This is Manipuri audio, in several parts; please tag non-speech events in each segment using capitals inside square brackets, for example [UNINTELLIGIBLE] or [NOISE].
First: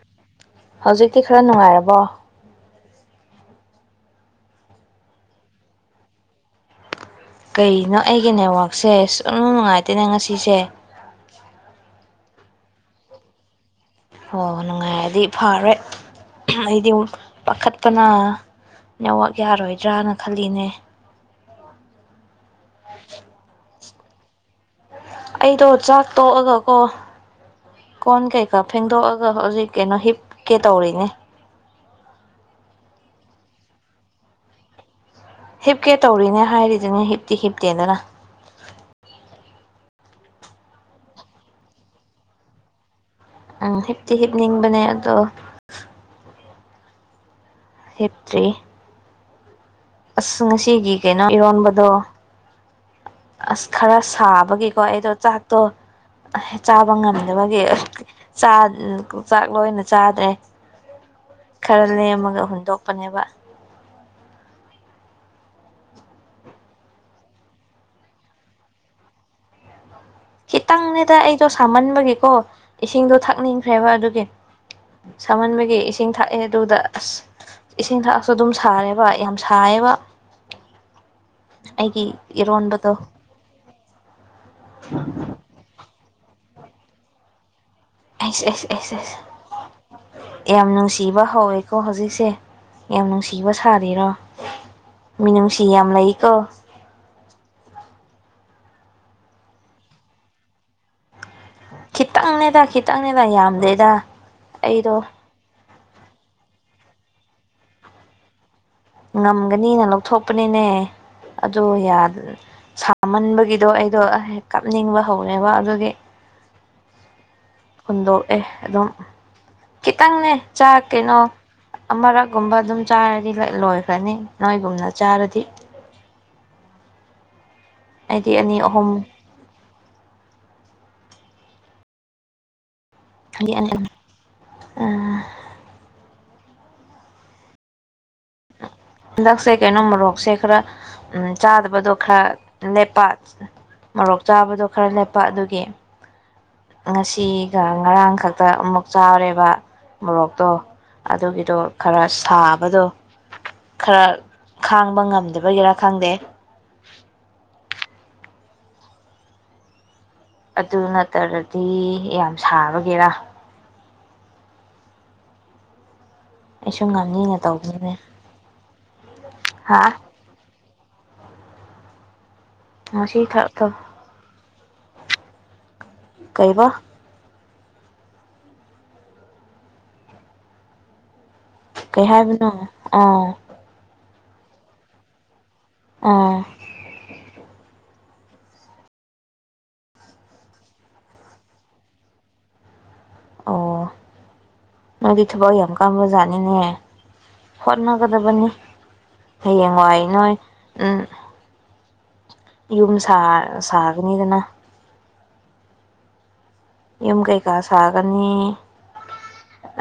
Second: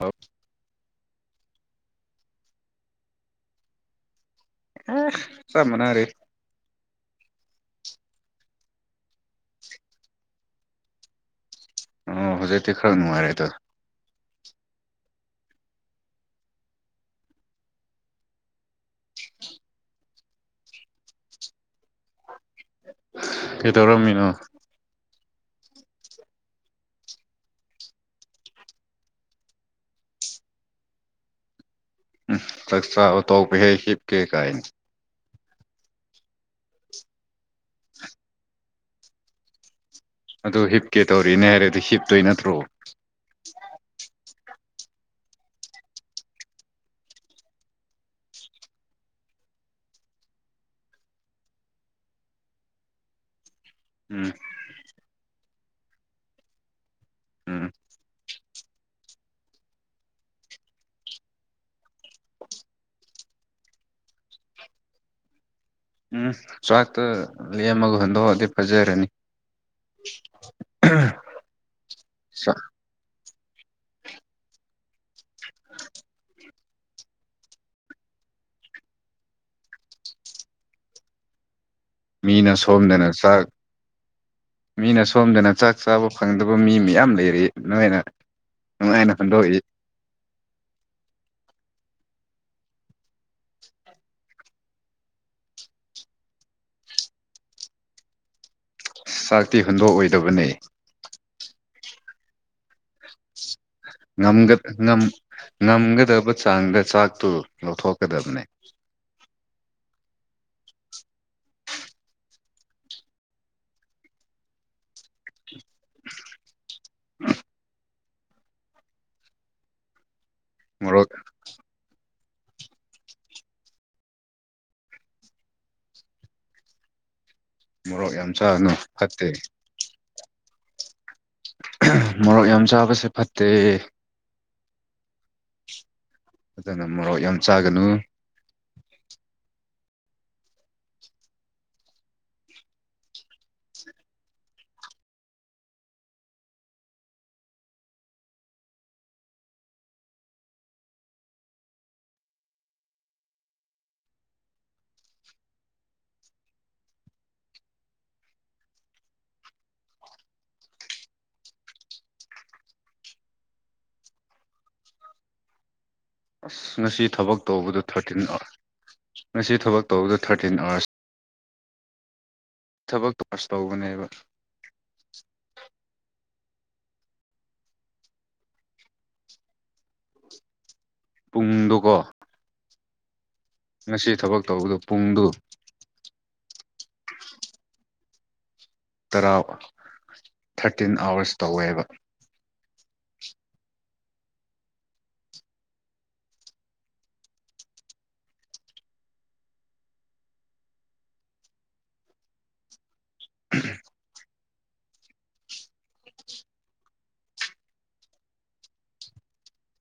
ꯑꯧ ꯍꯧꯖꯤꯛꯇꯤ ꯈꯔ ꯅꯨꯡꯉꯥꯏꯔꯕꯣ ꯑꯥ ꯆꯞ ꯃꯥꯟꯅꯔꯤ ꯀꯩꯅꯣ ꯑꯩꯒꯤ ꯅꯦꯠꯋꯥꯛꯁꯦ ꯁꯨꯅꯨꯡ ꯅꯨꯡꯉꯥꯏꯇꯦꯅꯦ ꯉꯁꯤꯁꯦ ꯑꯣ ꯍꯧꯖꯤꯛꯇꯤ ꯈꯔ ꯅꯨꯡꯉꯥꯏꯔꯦ ꯑꯗꯣ ꯍꯣꯏ ꯍꯣꯏ ꯅꯨꯡꯉꯥꯏꯔꯗꯤ ꯐꯔꯦ ꯑꯩꯗꯤ ꯄꯥꯈꯠꯄꯅ ꯅꯦꯋꯥꯛ ꯌꯥꯔꯣꯏꯗ꯭ꯔꯅ ꯈꯜꯂꯤꯅꯦ ꯀꯩꯗꯧꯔꯝꯃꯤꯅꯣ ꯑꯩꯗꯣ ꯆꯥꯛ ꯇꯣꯛꯑꯒꯀꯣ ꯀꯣꯟ ꯀꯩꯀꯥ ꯐꯦꯡꯗꯣꯛꯑꯒ ꯍꯧꯖꯤꯛ ꯀꯩꯅꯣ ꯍꯤꯞꯀꯦ ꯇꯧꯔꯤꯅꯦ ꯎꯝ ꯆꯥꯛꯆꯥꯕ ꯇꯣꯛꯄ ꯍꯦꯛ ꯍꯤꯞꯀꯦ ꯀꯥꯏꯅꯦ ꯍꯤꯞꯀꯦ ꯇꯧꯔꯤꯅꯦ ꯍꯥꯏꯔꯤꯗꯨꯅꯤ ꯍꯤꯞꯇꯤ ꯍꯤꯞꯇꯦꯗꯅ ꯑꯗꯨ ꯍꯤꯞꯀꯦ ꯇꯧꯔꯤꯅꯦ ꯍꯥꯏꯔꯗꯤ ꯍꯤꯞꯇꯣꯏ ꯅꯠꯇ꯭ꯔꯣ ꯎꯝ ꯍꯤꯞꯇꯤ ꯍꯤꯞꯅꯤꯡꯕꯅꯦ ꯑꯗꯣ ꯍꯤꯞꯇ꯭ꯔꯤ ꯑꯁ ꯉꯁꯤꯒꯤ ꯀꯩꯅꯣ ꯏꯔꯣꯟꯕꯗꯣ ꯑꯁ ꯈꯔ ꯎꯝ ꯁꯥꯕꯒꯤꯀꯣ ꯑꯩꯗꯣ ꯆꯥꯛꯇꯣ ꯆꯕ ꯉꯝꯗꯕꯒꯤ ꯎꯝ ꯆꯥꯛ ꯆꯥꯛ ꯂꯣꯏꯅ ꯆꯥꯗ꯭ꯔꯦ ꯈꯔ ꯂꯦꯝꯃꯒ ꯍꯨꯟꯗꯣꯛꯄꯅꯦꯕ ꯎꯝ ꯆꯥꯛꯇꯣ ꯂꯦꯝꯃꯒ ꯍꯟꯗꯣꯛ ꯑꯗꯤ ꯐꯖꯔꯅꯤ ꯈꯤꯇꯪ ꯅꯦꯗ ꯑꯩꯗꯣ ꯁꯥꯃꯟꯕꯒꯤꯀꯣ ꯏꯁꯤꯡꯗꯣ ꯊꯛꯅꯤꯡꯈ꯭ꯔꯦꯕ ꯑꯗꯨꯒꯤ ꯁꯃꯟꯕꯒꯤ ꯏꯁꯤꯡ ꯊꯥꯛꯑꯦ ꯑꯗꯨꯗ ꯑꯁ ꯏꯁꯤꯡ ꯊꯛꯑꯁꯨ ꯑꯗꯨꯝ ꯁꯥꯔꯦꯕ ꯌꯥꯝ ꯁꯥꯏꯌꯦꯕ [INAUDIBLE] ꯑꯩꯒꯤ ꯃꯤꯅ ꯏꯔꯣꯟꯕꯗꯣ ꯁꯣꯝꯗꯅ ꯆꯥꯛ ꯃꯤꯅ ꯁꯣꯝꯗꯅ ꯆꯥꯛ ꯆꯥꯕ ꯐꯪꯗꯕ ꯃꯤ ꯃꯌꯥꯝ ꯂꯩꯔꯤ ꯅꯣꯏꯅ ꯑꯩꯁ ꯑꯩꯁ ꯑꯩꯁ ꯅꯨꯡꯉꯥꯏꯅ ꯑꯩꯁ ꯍꯨꯟꯗꯣꯛꯏ ꯌꯥꯝ ꯅꯨꯡꯁꯤꯕ ꯍꯧꯋꯦꯀꯣ ꯍꯧꯖꯤꯛꯁꯦ ꯌꯥꯝ ꯅꯨꯡꯁꯤꯕ ꯁꯥꯔꯤꯔꯣ ꯃꯤꯅꯨꯡꯁꯤ ꯌꯥꯝ ꯂꯩꯀꯣ [INAUDIBLE] ꯆꯥꯛꯇꯤ ꯍꯨꯟꯗꯣꯛ ꯑꯣꯏꯗꯕꯅꯦ ꯈꯤꯇꯪꯅꯦꯗ ꯈꯤꯇꯪꯅꯦꯗ ꯌꯥꯝꯗꯦ ꯉꯝꯒ ꯉꯝ ꯉꯝꯒꯗꯕ ꯆꯥꯡꯗ ꯆꯥꯛꯇꯨ ꯂꯧꯊꯣꯛꯀꯗꯕꯅꯦ ꯉꯝꯒꯅꯤꯅ ꯂꯧꯊꯣꯛꯄꯅꯤꯅꯦ ꯑꯗꯨ ꯁꯥꯃꯟꯕꯒꯤꯗꯣ ꯑꯩꯗꯣ ꯀꯥꯞꯅꯤꯡꯕ ꯍꯧꯕꯔꯦꯕ ꯑꯗꯨꯒꯤ [INAUDIBLE] ꯍꯨꯟꯗꯣꯛꯑꯦ ꯑꯗꯨꯝ ꯈꯤꯇꯪꯅꯦ ꯆꯥꯛ ꯃꯣꯔꯣꯛ ꯀꯩꯅꯣ ꯑꯃꯔꯛ ꯒꯨꯝꯕ ꯑꯗꯨꯝ ꯆꯥꯔꯗꯤ ꯂꯣꯏꯈ꯭ꯔꯅꯤ ꯅꯣꯏꯒꯨꯝꯅ ꯆꯥꯔꯗꯤ ꯃꯣꯔꯣꯛ ꯌꯥꯝ ꯑꯩꯗꯤ ꯑꯅꯤ ꯆꯥꯒꯅꯨ ꯑꯍꯨꯝ ꯐꯠꯇꯦ ꯃꯣꯔꯣꯛ ꯌꯥꯝ ꯆꯥꯕꯁꯦ ꯐꯠꯇꯦ ꯑꯥ ꯑꯗꯨꯅ ꯃꯣꯔꯣꯛ ꯌꯥꯝ ꯆꯥꯒꯅꯨ ꯍꯟꯗꯛꯁꯦ ꯀꯩꯅꯣ ꯃꯣꯔꯣꯛꯁꯦ ꯈꯔ ꯎꯝ ꯆꯥꯗꯕꯗꯣ ꯈꯔ ꯂꯦꯞꯄ ꯃꯣꯔꯣꯛ ꯆꯥꯕꯗꯣ ꯈꯔ ꯂꯦꯞꯄ ꯑꯗꯨꯒꯤ ꯉꯁꯤꯒ ꯉꯔꯥꯡ ꯈꯛꯇ ꯑꯃꯨꯛ ꯆꯥꯎꯔꯦꯕ ꯃꯣꯔꯣꯛꯇꯣ ꯑꯗꯨꯒꯤꯗꯣ ꯈꯔ ꯁꯥꯕꯗꯣ ꯈꯔ ꯈꯥꯡꯕ ꯉꯝꯗꯕꯒꯤꯔꯥ ꯈꯪꯗꯦ [INAUDIBLE] ꯑꯗꯨ ꯅꯠꯇ꯭ꯔꯗꯤ ꯌꯥꯝ ꯁꯥꯕꯒꯤꯔꯥ ꯑꯁ ꯑꯩꯁꯨ ꯉꯁꯤ ꯉꯝꯅꯤꯅ ꯊꯕꯛ ꯇꯧꯕꯗꯣ ꯇꯧꯕꯅꯤꯅꯦ ꯊꯥꯔꯇꯤꯟ ꯑꯋꯥꯔꯁ ꯉꯁꯤ ꯊꯕꯛ ꯍꯥ ꯇꯧꯕꯗꯣ ꯊꯥꯔꯇꯤꯟ ꯑꯋꯥꯔꯁ ꯊꯕꯛ ꯉꯁꯤ ꯐꯔꯁ ꯈꯛꯇ ꯇꯧꯕꯅꯦꯕ ꯀꯩꯕ ꯀꯩ ꯄꯨꯡꯗꯣꯀꯣ ꯍꯥꯏꯕꯅꯣ ꯑꯥ ꯉꯁꯤ ꯊꯕꯛ ꯇꯧꯕꯗꯣ ꯄꯨꯡꯗꯨ ꯑꯥ ꯇꯔꯥ ꯊꯥꯔꯇꯤꯟ ꯑꯥꯋꯔꯁ ꯇꯧꯋꯦꯕ ꯑꯣ ꯅꯪꯗꯤ ꯊꯕꯛ ꯌꯥꯝ ꯀꯥꯕ ꯖꯥꯠꯅꯤꯅꯦ ꯍꯣꯠꯅꯒꯗꯕꯅꯤ ꯍꯌꯦꯡꯋꯥꯏ ꯅꯣꯏ ꯎꯝ ꯌꯨꯝ ꯁꯥ ꯁꯥꯒꯅꯤꯗꯅ [INAUDIBLE] ꯌꯨꯝ ꯀꯩꯀꯥ ꯁꯥꯒꯅꯤ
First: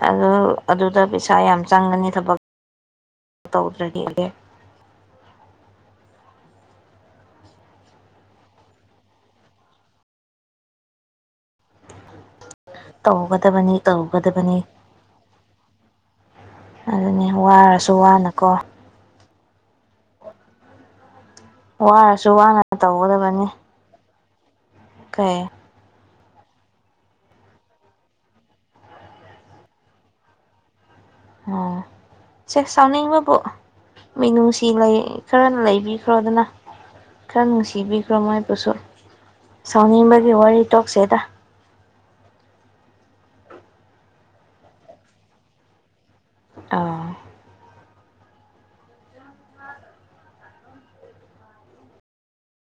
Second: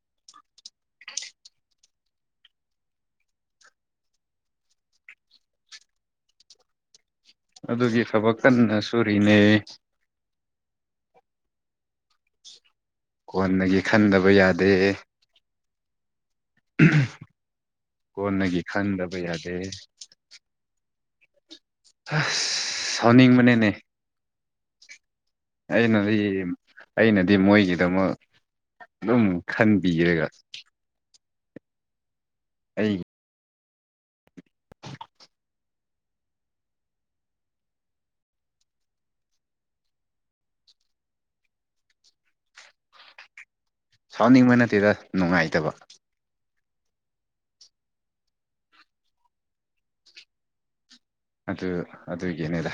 ꯑꯗꯨ ꯑꯗꯨꯗ ꯄꯩꯁꯥ ꯌꯥꯝ ꯆꯪꯒꯅꯤ ꯊꯕꯛ ꯇꯧꯗ꯭ꯔ ꯗꯤ [INAUDIBLE] ꯑꯗꯨꯒꯤ ꯊꯕꯛ ꯀꯟꯅ ꯁꯨꯔꯤꯅꯦ ꯇꯧꯒꯗꯕꯅꯤ ꯀꯣꯟꯅꯒꯤ ꯈꯟꯗꯕ ꯇꯧꯒꯗꯕꯅꯤ ꯌꯥꯗꯦ ꯑꯗꯨꯅꯤ ꯋꯥꯔꯁꯨ ꯋꯥꯅꯀꯣ ꯀꯣꯟꯅꯒꯤ ꯈꯪꯗꯕ ꯌꯥꯗꯦ ꯑꯁ ꯋꯥꯔꯁꯨ ꯋꯥꯅ ꯇꯧꯒꯗꯕꯅꯤ ꯁꯥꯎꯅꯤꯡꯕꯅꯤꯅꯦ ꯀꯩ ꯑꯩꯅꯗꯤ ꯑꯩꯅꯗꯤ ꯃꯣꯏꯒꯤꯗꯃꯛ ꯑꯗꯨꯝ ꯈꯟꯕꯤꯔꯒ ꯑꯣ ꯆꯦ ꯑꯩ ꯁꯥꯎꯅꯤꯡꯕꯕꯣ ꯃꯤꯅꯨꯡꯁꯤ ꯂꯩ ꯈꯔ ꯂꯩꯕꯤꯈ꯭ꯔꯣꯗꯅ ꯈꯔ ꯅꯨꯡꯁꯤꯕꯤꯈ꯭ꯔꯣ ꯃꯣꯏꯕꯨꯁꯨ ꯁꯥꯎꯅꯤꯡꯕꯒꯤ ꯋꯥꯔꯤ ꯇꯣꯛꯁꯦꯗ [INAUDIBLE] ꯁꯥꯎꯅꯤꯡꯕ ꯅꯠꯇꯦꯗ ꯅꯨꯡꯉꯥꯏꯇꯕ ꯑꯧ ꯑꯗꯨ ꯑꯗꯨꯒꯤꯅꯦꯗ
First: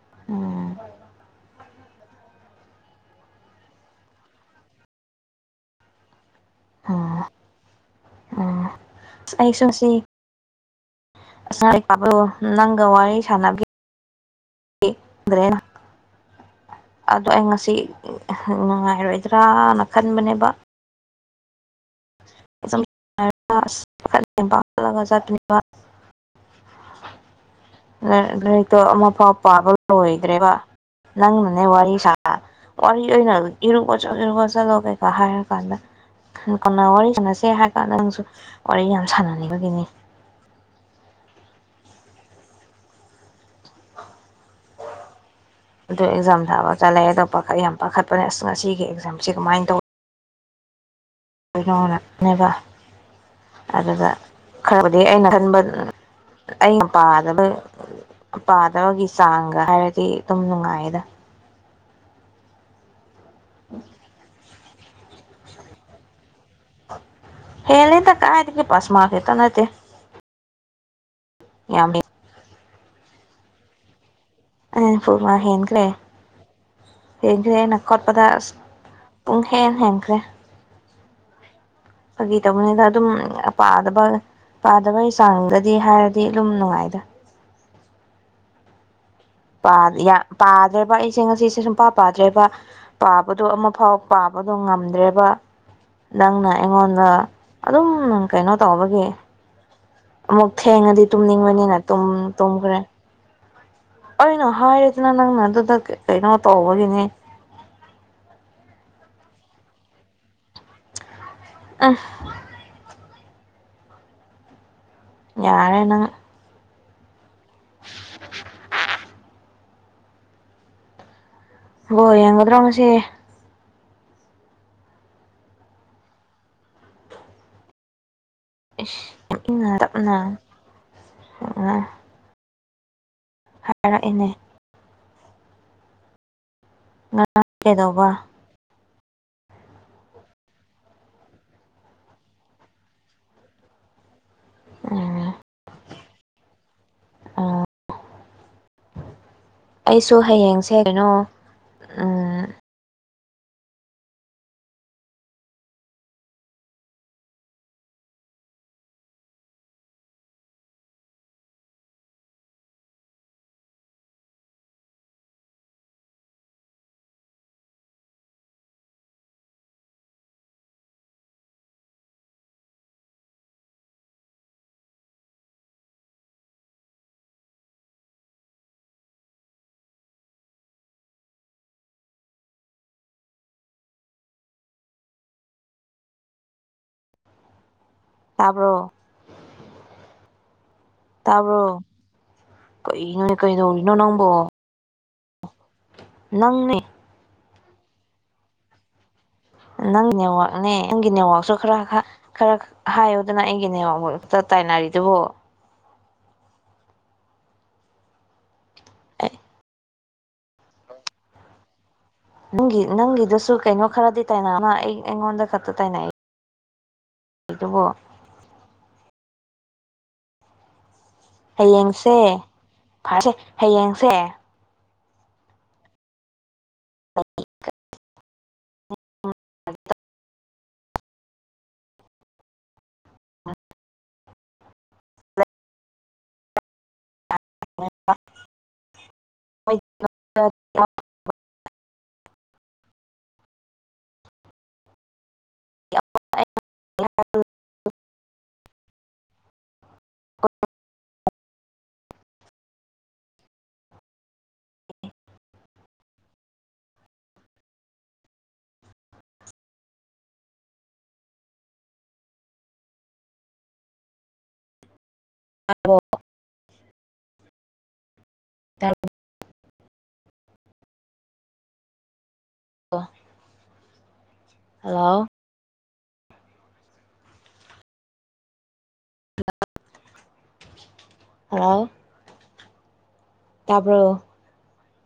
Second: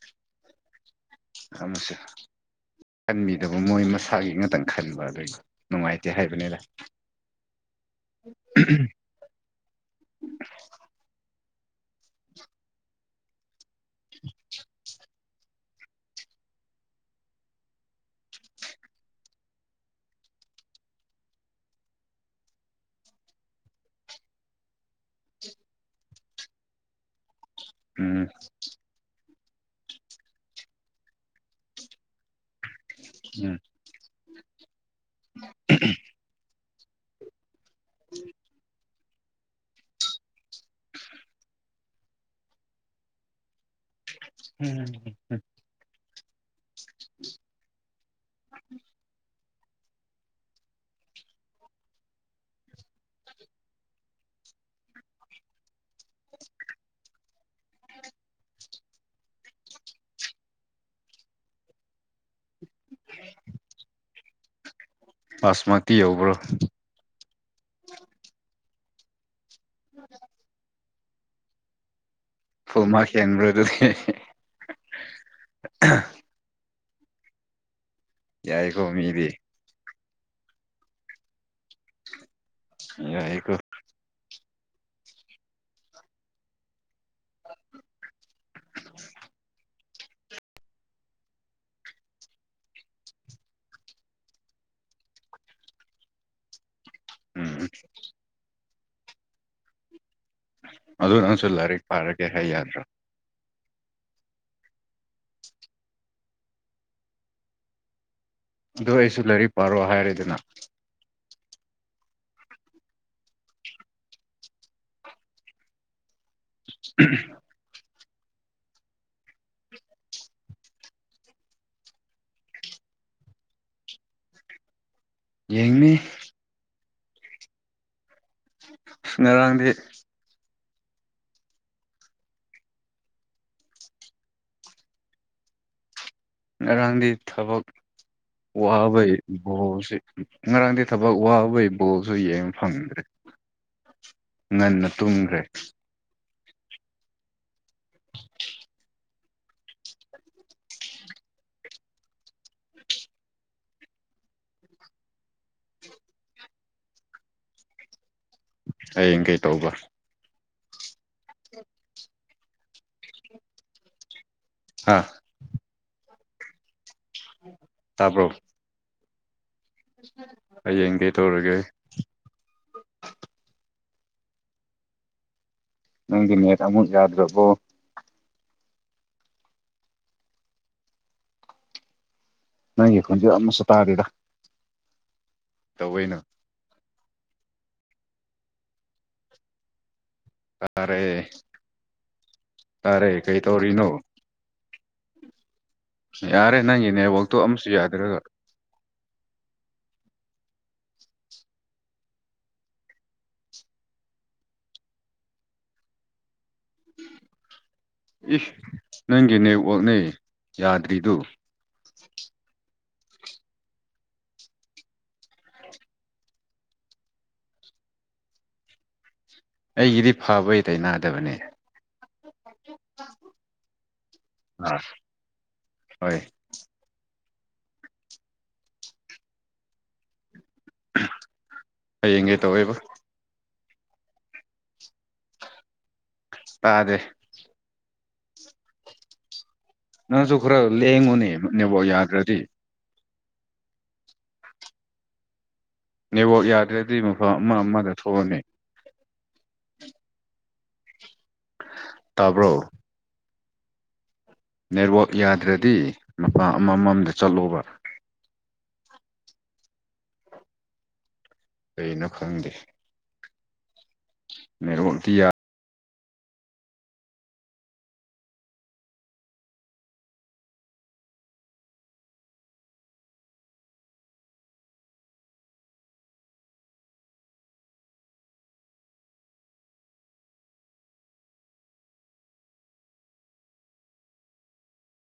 ꯑꯣ ꯑꯃꯁꯦ ꯈꯟꯕꯤꯗꯕ ꯃꯣꯏ ꯃꯁꯥꯒꯤ ꯉꯥꯛꯇꯪ ꯈꯟꯕ ꯑꯗꯨꯏ ꯅꯨꯡꯉꯥꯏꯇꯦ ꯍꯥꯏꯕꯅꯤꯗ ꯑꯣ ꯑꯩꯁꯨ ꯁꯤ [UNINTELLIGIBLE] ꯅꯪꯒ ꯋꯥꯔꯤ ꯁꯥꯟꯅꯕꯤ [UNINTELLIGIBLE] ꯑꯗꯣ ꯑꯩ ꯉꯁꯤ ꯅꯨꯡꯉꯥꯏꯔꯣꯏꯗ꯭ꯔꯅ ꯈꯟꯕꯅꯦꯕ [UNINTELLIGIBLE] ꯎꯝ ꯂꯥꯏꯔꯤꯛꯇꯣ ꯑꯃ ꯐꯥꯎ ꯄꯥꯕ ꯂꯣꯏꯗ꯭ꯔꯦꯕ ꯅꯪꯅꯅꯦ ꯋꯥꯔꯤ ꯁꯥ ꯋꯥꯔꯤ ꯑꯣꯏꯅ ꯎꯝ ꯏꯔꯨꯕꯁꯨ ꯆꯠꯂꯣ ꯀꯩꯀꯥ ꯍꯥꯏꯔ ꯀꯥꯟꯗ ꯀ ꯋꯥꯔꯤ ꯁꯥꯟꯅꯁꯦ ꯍꯥꯏꯔ ꯀꯥꯟꯗ ꯅꯪꯁꯨ ꯋꯥꯔꯤꯅ ꯁꯥꯟꯅꯅꯤꯡꯕꯒꯤꯅꯤ ꯎꯝ ꯑꯗ ꯑꯦꯛꯖꯥꯝ ꯊꯕꯒ ꯆꯠꯂꯛꯑ ꯑꯗꯣ ꯄꯥꯈꯠ ꯌꯥꯝ ꯄꯥꯈꯠꯄꯅꯦ ꯑꯁ ꯉꯁꯤꯒꯤ ꯑꯦꯛꯖꯥꯝꯁꯤ ꯀꯃꯥꯏꯅ ꯇꯧꯋ ꯀꯅꯦꯕ ꯑꯗꯨꯒꯗ ꯈꯔꯕꯨꯗꯤ ꯑꯩꯅ ꯈꯟꯕ ꯑꯩꯅ ꯄꯥꯕꯗ ꯄꯥꯗꯕꯒꯤ ꯆꯥꯡꯒ ꯍꯥꯏꯔꯗꯤ ꯑꯗꯨꯝ ꯅꯨꯡꯉꯥꯏꯗ [INAUDIBLE] [INAUDIBLE] ꯄꯥꯁ ꯃꯥꯛꯇꯤ ꯌꯧꯕ꯭ꯔꯣ ꯍꯦꯂꯗ ꯀꯥꯏꯇꯒꯤ ꯄꯥꯁ ꯃꯥ꯭ꯔꯛ ꯈꯛꯇ ꯅꯠꯇꯦ ꯌꯥꯝ ꯐꯨꯜ ꯃꯥ꯭ꯔꯛ ꯍꯦꯟꯕ꯭ꯔꯥ ꯑꯗꯨꯗꯤ ꯐꯨꯜ ꯃꯥ꯭ꯔꯛ ꯍꯦꯟꯈ꯭ꯔꯦ ꯍꯦꯟꯈ꯭ꯔꯦꯅ ꯈꯣꯠꯄꯗ ꯑꯁ ꯌꯥꯏꯀꯣ ꯃꯤꯗꯤ ꯄꯨꯡ ꯍꯦꯟ ꯍꯦꯟꯈ꯭ꯔꯦ ꯐꯥꯒꯤ ꯇꯧꯕꯅꯤꯅ ꯑꯗꯨꯝ ꯌꯥꯏꯀꯣ ꯄꯥꯗꯕ ꯄꯥꯗꯕꯒꯤ ꯆꯥꯡꯗꯗꯤ ꯍꯥꯏꯔꯗꯤ ꯗꯨꯝ ꯅꯨꯡꯉꯥꯏꯗ [INAUDIBLE] ꯄꯥ ꯌꯥ ꯄꯥꯗ꯭ꯔꯦꯕ ꯑꯩꯁꯦ ꯉꯁꯤꯁꯦ ꯁꯨꯡꯄꯥ ꯄꯥꯗ꯭ꯔꯦꯕ ꯄꯥꯕꯗꯣ ꯑꯃꯐꯥꯎ ꯄꯥꯕꯗꯣ ꯉꯝꯗ꯭ꯔꯦꯕ ꯅꯪꯅ ꯑꯩꯉꯣꯟ ꯗ ꯎꯝ ꯑꯗꯨꯝ ꯀꯩꯅꯣ ꯇꯧꯕꯒꯤ ꯑꯃꯨꯛ ꯊꯦꯡꯉꯗꯤ ꯑꯗꯨ ꯅꯪꯁꯨ ꯇꯨꯝꯅꯤꯡꯉꯣꯏꯅꯤꯅ ꯂꯥꯏꯔꯤꯛ ꯄꯥꯔꯒꯦ ꯍꯥꯏ ꯇꯨꯝꯈ꯭ꯔꯦ ꯌꯥꯗ꯭ꯔꯣ ꯑꯩꯅ ꯍꯥꯏꯔꯗꯅ ꯅꯪꯅ ꯑꯗꯨꯗ ꯀꯩꯅꯣ ꯇꯧꯕꯒꯤꯅꯦ ꯑꯗꯨ ꯑꯣꯏꯔꯁꯨ ꯂꯥꯏꯔꯤꯛ ꯄꯥꯔꯣ ꯍꯥꯏꯔꯦꯗꯅ ꯑꯥ ꯌꯥꯔꯦ ꯅꯪ ꯎꯝ ꯍꯝ [INAUDIBLE] ꯕꯣꯜ ꯌꯦꯡꯒꯗ꯭ꯔꯣ ꯉꯁꯤ ꯌꯦꯡꯅꯤ ꯏꯁ ꯏꯪꯅ ꯉꯔꯥꯡꯗꯤ ꯇꯞꯅ ꯍꯣꯏꯃ ꯍꯥꯏꯔꯛꯏꯅꯦ ꯉꯔꯥꯡꯗꯤ ꯉꯔꯥꯡ ꯊꯕꯛ ꯀꯩꯗꯧꯕ ꯋꯥ ꯕꯩ ꯕꯣꯜꯁꯤ ꯉꯔꯥꯡꯗꯤ ꯊꯕꯛ ꯋꯥꯔꯨꯕꯩ ꯕꯣꯜꯁꯨ ꯌꯦꯡꯕ ꯐꯪꯗ꯭ꯔꯦ ꯉꯟꯅ ꯇꯨꯝꯈ꯭ꯔꯦ ꯑꯣ ꯑꯩꯁꯨ ꯍꯌꯦꯡꯁꯦ ꯀꯩꯅꯣ ꯑꯥ ꯍꯌꯦꯡ ꯀꯩ ꯇꯧꯕ ꯍꯥ ꯇꯥꯕ꯭ꯔꯣ ꯍꯌꯦꯡ ꯀꯩ ꯇꯧꯔꯒꯦ ꯅꯪꯗꯣ ꯅꯦꯠ ꯑꯃꯨꯛ ꯌꯥꯗ꯭ꯔꯕꯣ ꯅꯪꯒꯤ ꯈꯣꯟꯖꯦꯜ ꯑꯃꯁꯨ ꯇꯥꯔꯤꯗ ꯇꯧꯋꯦꯅ ꯇꯥꯕ꯭ꯔꯣ ꯇꯥꯔꯦ ꯇꯥꯕ꯭ꯔꯣ ꯇꯥꯔꯦ ꯀꯩꯅꯣ ꯀꯩ ꯀꯗꯧꯔꯤꯅꯣ ꯇꯧꯔꯤꯅꯣ ꯅꯪꯕꯣ ꯌꯥꯔꯦ ꯅꯪꯅꯦ ꯅꯪꯒꯤ ꯅꯦꯠꯋꯥꯛꯇꯣ ꯑꯃꯁꯨ ꯌꯥꯗ꯭ꯔꯒ ꯅꯪꯒꯤ ꯅꯦꯋꯥꯛꯅꯦ ꯅꯪꯒꯤ ꯅꯦꯋꯥꯛꯁꯨ ꯈꯔ ꯈꯔ ꯈꯔ ꯍꯥꯏꯌꯨꯗꯅ ꯑꯩꯒꯤ ꯅꯦꯋꯥꯛ ꯇꯥꯏꯅꯔꯤꯗꯨꯕꯨ [INAUDIBLE] ꯏꯁ ꯅꯪꯒꯤ ꯅꯦꯠꯋꯥꯛꯅꯦ ꯌꯥꯗ꯭ꯔꯤꯗꯨ ꯅꯪꯒꯤ ꯅꯪꯒꯤꯗꯨꯁꯨ ꯀꯩꯅꯣ ꯈꯔꯗꯤ ꯇꯥꯏꯅ ꯑꯩ ꯑꯩꯉꯣꯟꯗ ꯈꯛꯇ ꯇꯥꯏꯅꯩ ꯗꯨꯕꯣ ꯑꯩꯒꯤꯗꯤ ꯐꯕꯩ ꯂꯩꯅ ꯍꯌꯦꯡꯁꯦ ꯐꯁꯦ ꯍꯌꯦꯡꯁꯦ ꯑꯥ ꯍꯣꯏ [UNINTELLIGIBLE] ꯍꯌꯦꯡ ꯀꯩꯇꯧꯋꯦꯕ ꯇꯥꯔꯦ [UNINTELLIGIBLE] ꯅꯪꯁꯨ ꯈꯔ ꯂꯦꯡꯉꯨꯅꯦ ꯅꯦꯠꯋꯛ ꯌꯥꯗ꯭ꯔꯗꯤ ꯅꯦꯠꯋꯥꯛ ꯌꯥꯗ꯭ꯔꯗꯤ ꯃꯐꯝ ꯑꯃ ꯑꯃꯗ ꯊꯣꯛꯑꯣꯅꯦ [UNINTELLIGIBLE] ꯇꯥꯕ꯭ꯔꯣ ꯅꯦꯠꯋꯥꯛ ꯌꯥꯗ꯭ꯔꯗꯤ ꯃꯄꯥ ꯑꯃꯃꯝꯗ ꯆꯠꯂꯣꯕ ꯀꯩꯅꯣ ꯈꯪꯗꯦ ꯅꯦꯠꯋꯛꯇꯤ ꯌꯥ ꯑꯣ ꯇꯥꯔꯣ ꯑꯣ ꯍꯜꯂꯣ [UNINTELLIGIBLE] ꯍꯜꯂꯥꯎ ꯇꯥꯕ꯭ꯔꯣ